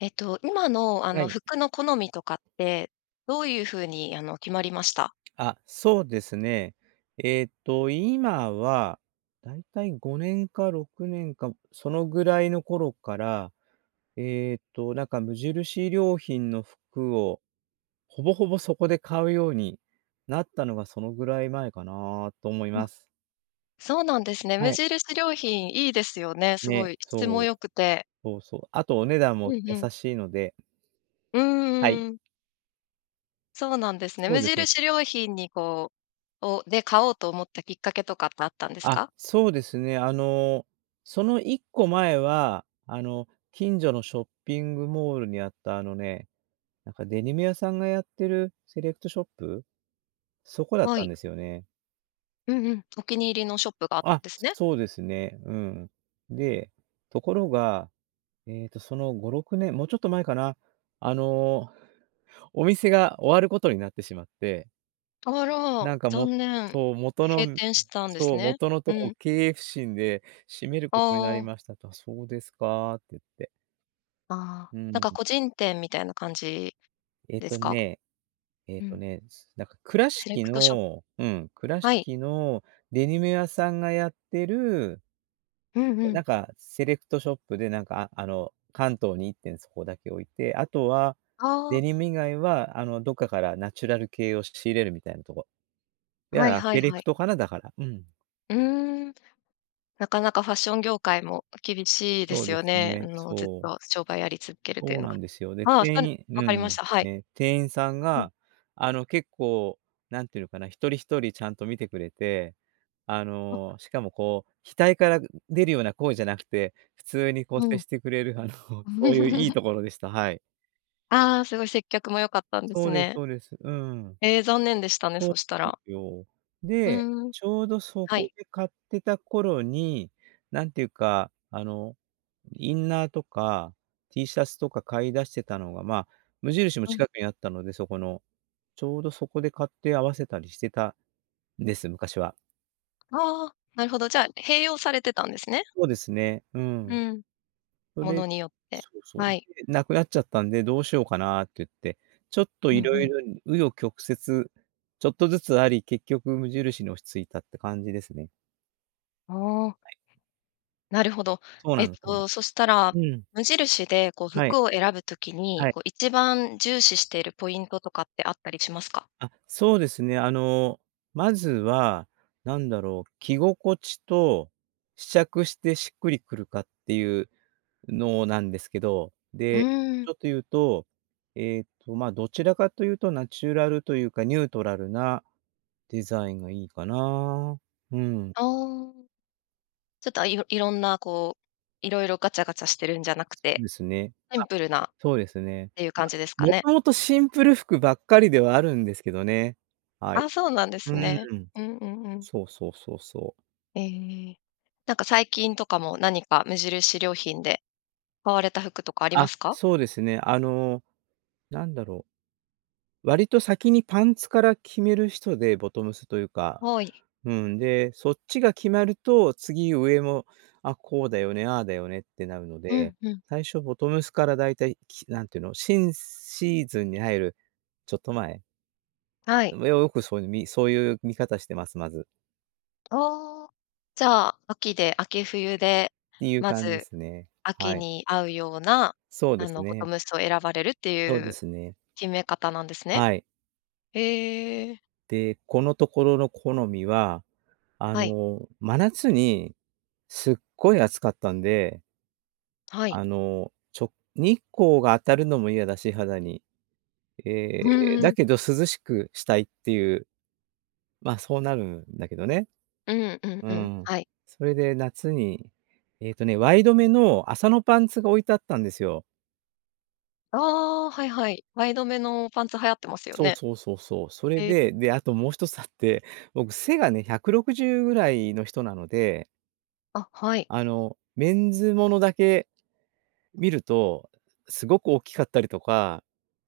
えっと、今の、あはのい。服の好みとかって、どう言う風に、あの決まりました？あ、そうですね。えっと、今は、大体5年か6年か、そのぐらいの頃から、えっと、なんか無印良品の服を、ほぼほぼ、そこで買うようになったのがそのぐらい前かな、と思いま、ます。そうなんですね。無はい。印良品いいですよね。すごね、い質そもう、良くて。そうそう、あとお値段うもん、うん。優しいのでうんうはい。んうん。そうなんですね。そ無うですね。印良品に、こう、をで、買おうと思ったきっかけとかってあったんですあ、か？そうですね。あの、その一個前は、あの、近所のショッピングモールにあった、あのね、なんかデニム屋さんがやってるセレクトショップ、そこだっはたい。んですよね。うんうん、お気に入りのショップがあったんあ、ですね。そうですね、うん。で、ところが、えっと、その5、6年、もうちょっと前かな。あの、お店が終わる事になってしまってあら、なんか、も残念、そう、元閉の店したんですそう、ね。元のとうこん。経営不振で閉めるあ事になりあ。ましたと、そうですかって、言って。ああ、うなんーかん。個人店みたいな感じえっでとすか？ね、えっうとん。ね、つなんか倉セレ敷クトショのうん、倉はい。敷のデニム屋さんがやってるうんうなん。んか、セレクトショップで、なんか、ああの関東に1店そこだけ置いて、あとは、あデあ。ニム以外は、あの、どっかからナチュラル系を仕入れるみたいなとこ。だはかいらはいセレはクい。トかな、だから。うん。うーん、なかなかファッション業界も厳しいでそうすでよすね。んね、の、ずっそう。と商売やり続けるといそううのなが、んですよ。で、ああ、そ店う、員分うかりましん、た。はい。ね、店員さんうん。が、あの、結構、何て言うのかな。1人1人ちゃんと見てくれて、ああ。の、しかも、こう額から出るような声じゃなくて、普通にこうう接ん。してくれる、あの、そう言う良いところでした、はい。ああ、凄い接客も良かったんですそうですね。そうです、うん。ええ、残念でしたね、そうそしたでら。すよ。うで、ん。ちょうど、そはこい。で買ってた頃に、なんて言うか、あの、インナーとかティーシャツとか買いだしてたのが、まあ、無印も近くにあったので、そこの。ちょうど、そこで買って合わせたりしてたんです、昔は。ああ、なるほど。じゃあ、併用されてたんですね。そうですね、うん。うん。そもれのによって、そうそう、はい。で、「無くなっちゃったんで、どうしようかな」っていって、ちょっとうん色う々ん。紆余曲折、ちょっとずつあり、結局無印に落ち着いたって感じですね。ああ。はい。なるほど。そうえなっんそうな。と、そしたら、うん。無印でこう、はい。服を選ぶ時に、はい。こう、一番重視しているポイントとかってあったりしますか？あ、そうですね、あのまずは、なんだろう、着心地と、試着してしっくりくるかっていうのなんですけど、うで、ーん。ちょっと言うと、えっと、まあどちらかというと、ナチュラルというか、ニュートラルな、デザインがいいかな。うーん。ああ。ちょっといろ色んなこう、色々ガチャガチャしてるんじゃなくそうて、ですね。シあっ、ンプルなっそうですね。ていう感まあ、じですか元ね。々シンプル服ばっかりではあるんですけどね。はい。あ、そうなんでうすね。ーん。うんうんうん。そうそうそうそう。ええええ、なんか最近とかも何か無印良品で買われた服とかありまあ、すか？そうですね。あの、なんだろう。割と先にパンツから決める人で、ボトムスというか、はい。うん、で、そっちが決まると、次、上も、あ、こうだよね、ああだよねってなるのうんで、うん。最初ボトムスから大体、き、なんていうの、新シーズンに入るちょっと前。はい。う、あよくそういう、みそういう見方してます、まず。ああ、じゃあ、秋で、秋冬で、っていうま感じでずすね。は秋い。に合うような、そうであすのボトね。ムスを選ばれるっていそうでうすね。決め方なんですね？はい。ええ。で、このところの好みは、あはい。の、真夏にすっごい暑かったんで。はい。あの、ちょ日光が当たるのも嫌だし、肌に。えうえ、ーだん。けど涼しくしたいっていう、まあ、そうなるんだけどね。うんうんううん、ん、はい。それで夏に、えっとね、ワイドめの麻のパンツが置いてあったんですよ。ああ、はいはい。前止めのパンツ流行ってますよそうね。そうそうそう。それええ。で、で、あともう一つあって、僕、背がね160ぐらいの人なので。あ、はい。あのメンズものだけ見ると、すごく大きかったりとか、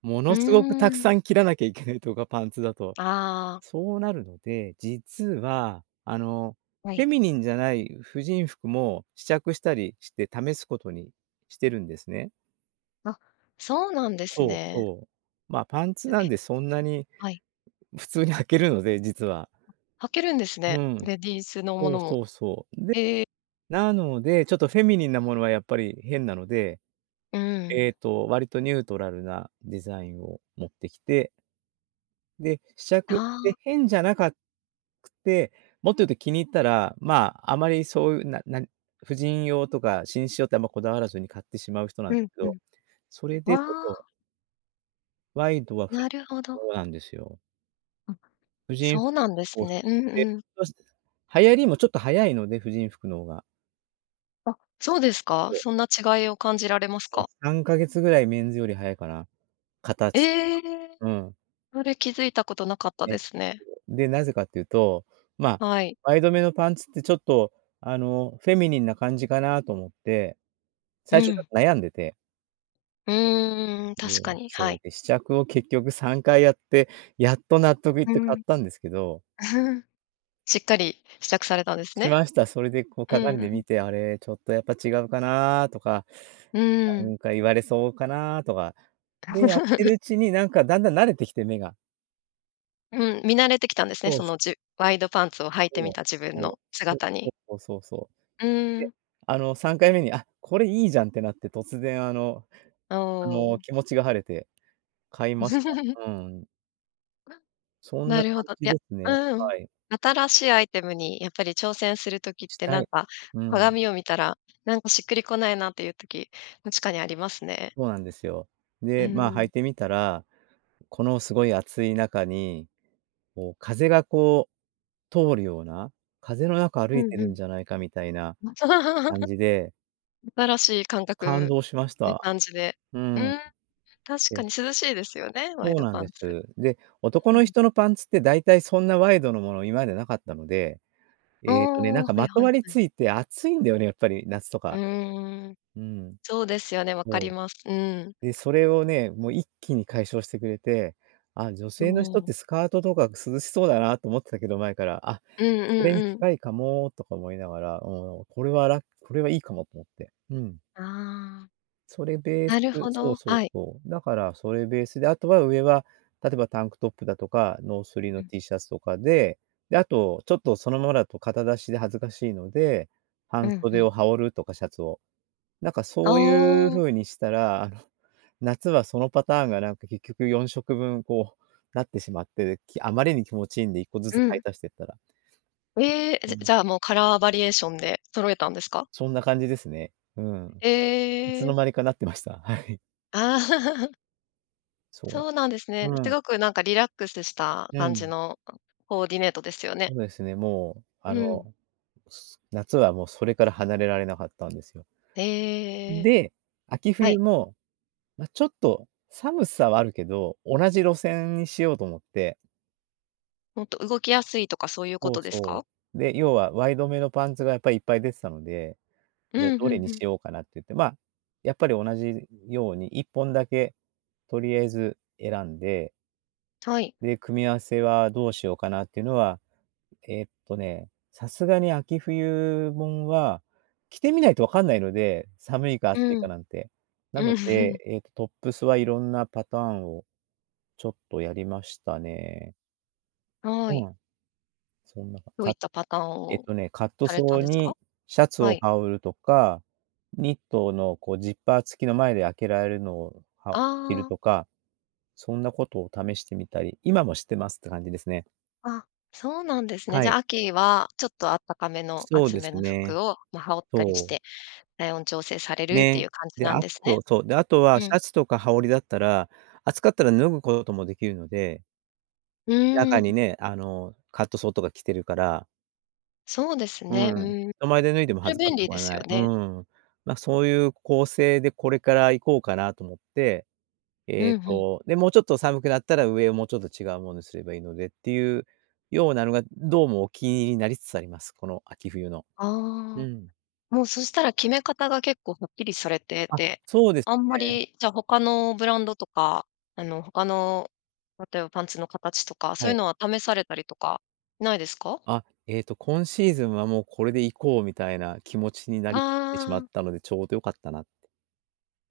もうのーすごくたくさん。ん切らなきゃいけないとか、パンツだと。ああ。そうなるので、実はあの、はフェい。ミニンじゃない婦人服も試着したりして、試すことにしてるんですね。あ、そうなんですそうね。そう。まあパンツう、なんえ、で、そんなにはい。普通に履けるので、実は。あ、履けるんですうね、ん。レディースのもそのうも。そうそう。で、ええ。なので、ちょっとフェミニンなものはやっぱり変なので。うん。ええと割とニュートラルなデザインを持ってきて。で、試着っあてあ。変じゃなかくて、もっと言うと気に入ったら、まあ、あまりそうなな、婦人用とか紳士用ってあんまこだわらずに買ってしまう人なんうでんすけうど、ん。それでそあとあ。ワイドはふ なるほそど。うなんですよ。うん、婦人服そうなんですをね。うんうん。流行りもちょっと早いので、婦人服の方が。あ、そうですか？そう。そんな違いを感じられますもうか？3か月ぐらいメンズより早いかな、形とええ！か。うん。それ気づいたことなかったえっですね。と、で、なぜかっていうと、まあはい。前止めのパンツって、ちょっとあの、フェミニンな感じかなと思って、う最初ちょん。っと悩んでて。うーん、確かで、に、はそう、い。で、試着を結局3回やって、やっと納得いっうて買っん。たんですけど。しっかり試着されたんですしね。ました。それでこう、うん鏡うでん。見て、あれ、ちょっとやっぱ違うかなとか、うーなん。んか言われそうかなとか、多で、分やって るうちになんか、だんだん慣れてきて、目が。うん、見慣れてきたんですね。そそうのそじ...ワイドパンツを履いてそみう、た自分のそう、姿そう、そに。う、そうそうそうう。ーで、ん。あの3回目に、「あ、これいいじゃん」ってなって突然、あのおおあの、お気持ちが晴れて、買いました。うーん。うわ、そんななるほ感ど、いじや、ですね、うん、はい。新しいアイテムにやっぱり挑戦する時っしてたなんい。か、うん。鏡を見たらなんか、しっくりこないなっていう時、確かにありますね。そうなんですよ。うーで、まあ、履ん。いてみたら、このすごい暑い中に、こう風が、こう通るような、風の中う歩いてんうるんん。じゃないかみたいなま感 じで新しい感感覚動しましってた。感じで。ううん、ーん。確えかえ。に涼しいですよね、ワイそうドなんパでンツ。す。で、男うーのん。人のパンツって大体そんなワイドのもの今までなかったので、あええとね、なあ、んはかいまとはわい、りはい。ついて暑いんだよね、やっぱり、夏とうか。ーん、うんうん。そうですよね、わかそります。うーん。う。で、それをね、もう一気に解消してくれて、あ、女ど性の人ってう。スカートとか涼しそうだなと思ってたけど、前から、あ、うんうそれにんうん。近いかもとか思いながら、もうこれはらこれはいいかもと思って。うん。ああ。それベースなるほそうど、そうはい。そう。だからそれベースで、あとは上は、例えばタンクトップだとか、ノースリうのん。T シャツとかで、で、あと、ちょっとそのままだと肩出しで恥ずかしいので、う半ん、ふ袖ん。を羽織るとかシャツを。なんかあそういうあ。風にしたら、あの、夏はそのパターンがなんか結局4色分こう、なってしまって、で、きあまりに気持ちいいんで一個ずうつ買ん。い足してったら。うええ！ほじもじう。ゃあもう、カラーバリエーションで揃えたんですか？そんな感じですね。うん。えいつええのえ。間にかなってました、はい。あ。そうだ。そうなんですね。うすん。ごくなんか、リラックスしたう感ん。じのココーディネートですよね。そうですね、もうあうの、ん。す夏はもう、それから離れられなかったんですよ。へえ、で、秋はい。冬も、まあちょっと、寒さはあるけど、同じ路線にしようと思って。もっと動きやすいとか、そういうこそうとですか？そう。で、要はワイドめのパンツがやっぱりいっぱい出てたので。うで、んどうれにんうしん。ようかなって言って、まあ、やっぱり同じように一本だけ、とりあえず選んではい。で、組み合わせはどうしようかなっていうのは、えっとね、さすがに秋冬もんは、着てみないと分かんないので、寒いか暑いうん。かなんて。なのうん。で、えっ、トップスはいろんなパターンを、ちょっとやりましたね。はい。うん。そんな、どういかったパターンえっをとね、カットされたソんーですか？にシャツはをい。羽織るとか、ニットのこうジッパー付きの前で開けられるのを、はお着あるあ。とか、そんなことを試してみたり、今もしてますって感じですね。あ、そうなんですね。はじゃい。あ、秋はちょっとあったかめのそう厚でめすのね。服をまあ、羽織ったりしそう。て、体温調整されるっていね、う感じで、なんあですね？と、そう、であとうはシん。ャツとか羽織りだったら、暑かったら脱ぐこともできるので。う中にん。ね、あの、カットソーとか着てるから。そうですうね。うん、ーん、人前で脱いでもそれ恥ずか便し利くではすよない。うね。ん。まあ、そういう構成でこれから行こうかなと思って、えうっん、ふん。と、で、もうちょっと寒くなったら、上をもうちょっと違うものにすればいいのでっていうようなのが、どうもお気に入りになりつつあります、この秋冬の。うああ、ん。もうそしたら決め方が結構はっきりされてあ、て、そうですあんまね。り、じゃあ、他のブランドとか、あの、他の、例えばパンツの形とか、そうはいうい。のは試されたりとかないですか？あ、えっと、今シーズンはもうこれで行こうみたいな気持ちになりってしまあっあ。たので、ちょうど良かったなって。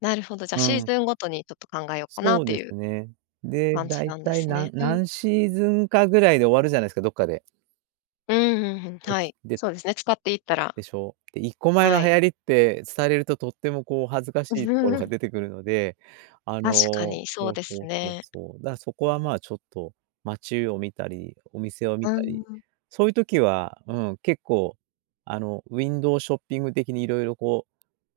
なるほど、じゃあ、うシーん。ズンごとにちょっと考えようかなそっうてでいすうね。で、感じ大なんで体すなね。んうん。何シーズンかぐらいで終わるじゃないすか、どっかで。うんうんうん、こはつ、い、でそうですね、使っていったら。でしょ。で1個前はのい。流行りってすたれると、とってもこう恥ずかしいところが 出てくるので、あ確かの、にそうそうですそうそうね。そう。だからそこはまあ、ちょっと、街を見たり、お店を見うたり、ん。そういう時は、うん、結構、あのウィンドウショッピング的に色々こ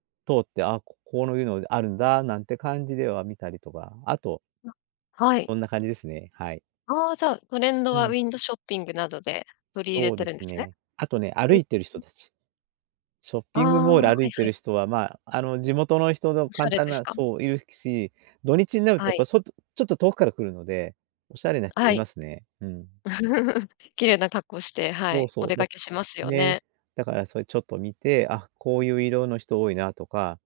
う、通って、ああ、ここういうのあるんだ、なんて感じでは見たりとか、あとあ、はい。こんな感じですね、はい。ああ、じゃあ、トレンドうはウん。ィンドショッピングなどでとり入れそうてでるんですすね？ね。あとね、歩いてる人たち、ショッあピングモーあ、はル歩いいてはい。る人は、まあ、あの、地元の人のおしゃ簡れ単ですな、か？そう、いるし、土日になるはとやっい。ぱ外ちょっと遠くから来るので、おしゃれなは人いい。ますね、うん。綺麗な格好して、はそうい、おそ出う、だ、かけしますよね、ね。だからそれちょっと見て、あ、こういう色の人多いなとか、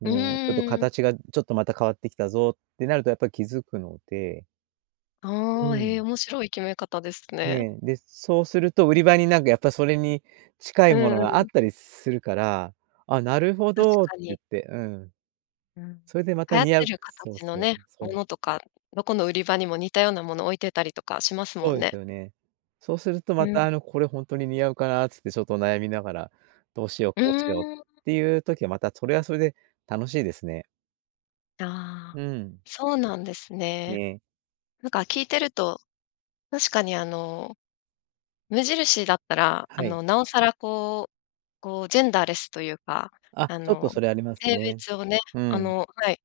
うん、ちょっとうん。形が、ちょっとまた変わってきたぞってなると、やっぱり気づくのでうああ、へえ、ん。面白い決め方ですね。ね、で、そうすると売り場に、なんかやっぱそれに近ういものんうがあっん。たりするから、「ああ、なるほ確ど」ってか言に。って、うん。うん、それでまた流行っ似合てう、るそう形のそうね、そもう。のとか、どこの売り場にも似たようなものを置いてたりとかしますもそうんでね。すよね。そうすると、うまたん。あの「これほんとに似合うかな」つってちょっと悩みながら、「どうしよう、うこうしよう」っん。ていう時は、またそれはそれで楽しいですね。あうあ、ん。そうなんですうね。ん。なんか聞いてると、確かにあの、無印だったら、あはい。の、なおさら、こう、こうジェンダーレスというか、あ、あちょっとの、それあります性ね。別をね、うあん。のはい、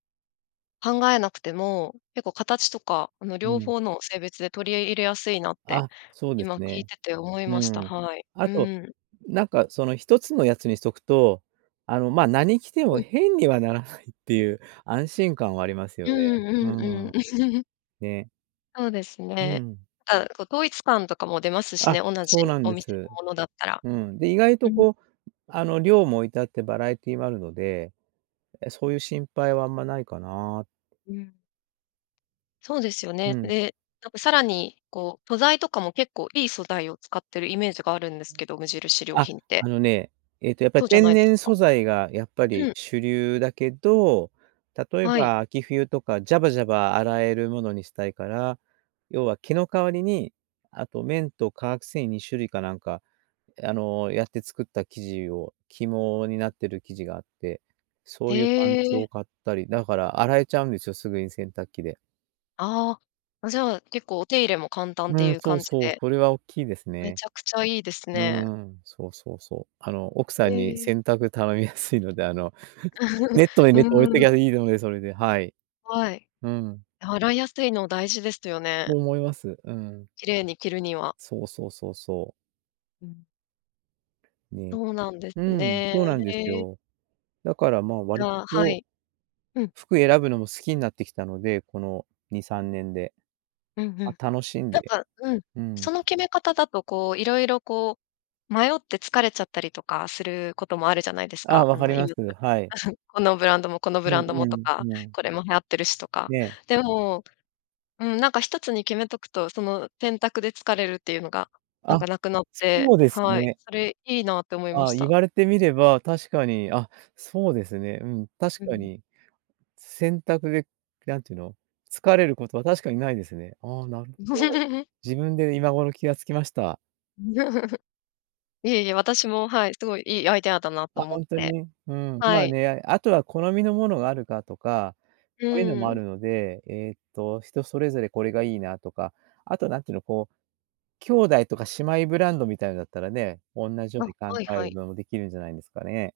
考えなくても、結構形とかあの、う両ん。方の性別で取りえ入れやすいなって、あ、そうです今聞いね。てて思いうました。ん。はい。あうと、ん。なんかその一つのやつにしとくと、あの、まあ、何着てうもん。変にはならないっていう安心感はありますうよーね。うん、んうんううん。ん。ね。そうですうんうね。ん。あ、こう統一感とかも出ますしあ、ね、同そうじなんおで店のす。ものだったら。うん。で、意外うとん。こう、うあの、量も置いてあってバラエティーもあるので、え、そういう心配はあんまないかな。うん。そうですよね。うん。で、なんかさらにこう、素材とかも結構いい素材を使ってるイメージがあるんですうけん、ど、無印良あ、品って。あのね、えっと、やっぱ、そうじゃ天ないです然か。素材がやっぱうりん。主流だけど、例えはい。ば秋冬とかジャバジャバ洗えるものにしたいから、要は毛の代わりに、あと綿と化学繊維2種類かなんか、え、あの、やって作った生地を、起毛になっ てる生地があって、そへういうパンツえ。を買ったり、だから洗えちゃうんですよ、すぐに洗濯機で。ああ、あ、じゃあ、結構お手入れも簡単ってういん、うそう感じそう、でそれは大きいですめね。ちゃくちゃいいですうね。ーん、そうそうそう。あの、奥さえんにえ。洗濯頼みやすいので、あの、ネットでうネット置いとーきゃん。いいので、それで、はい。はい、うん。洗いやすいの大事ですよね。と思います。うん。きれいに着るには。そうそうそうそう。うん。ね。そうなんですうん、ね。そうなんですへえ。よ。だからまあ割あ、はとい。うん。服選ぶのも好きになってきたので、この2、3年で。うんうま、ん。楽しんなんで。かうん、うん。その決め方だとこう色々こう迷って疲れちゃったりとかすることもあるじゃないですあ、か。分んかのります、はい。このブランドもこのブうラんンうドもとん、か、うん。これも流行ってるしとか。ね。でも、うん、なんか1つに決めとくと、その選択で疲れるっていうのがなんあ、かなくなっそて、うですはい、ね。それいいなって思いまああ、し言た。われてみれば確かに、あ、そうですね。うん、確うん、かね。に。選択で、何て言うの、疲れることは確かにないですね。ああ、なるほど。自分で今頃気がつきました。いえいえ、私も、はい、すごいいいアイデアだなとあ、思っほんとて。に、うん、はまあい。ね、あとは好みのものがあるかとか、うそういうのーもあん。るので、えっと人それぞれ「これがいいな」とか、あと何て言うの、こう、兄弟とか姉妹ブランドみたいのだったらね、おんなじよあ、うに考はいえはるい。のもできるんじゃないんですかね。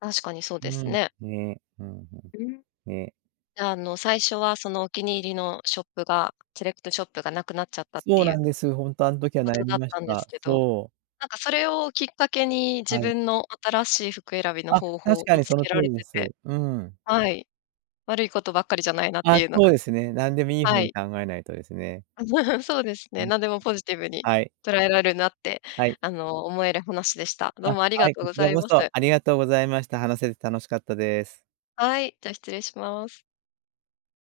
確かにそうでうすん、ね。ね、うん、ふん、うん。ね。あの、最初はそのお気に入りのショップが、セレクトショップがなくなっちゃったっそてういなうんです、ほんとあの時はこ悩とみだっましたんですた。けど、そう。なんかそれをきっかけに自はい。分の新しい服選びのあ、方確法か見につそのけ通られりでてす。てうん。はい。悪いことばっかりじゃないなっあてあ、いうのそが、ん。うですね、なんでもいいは方にい。考えないとですね。そうですうね、ん。ん。何でもポジティブにはい。捉えられるなってはい。あの思える話でした。どうあ、もありがはい、とうこごちざらいこます。そありがとうございました。話せて楽しかったです。はい、じゃ、失礼します。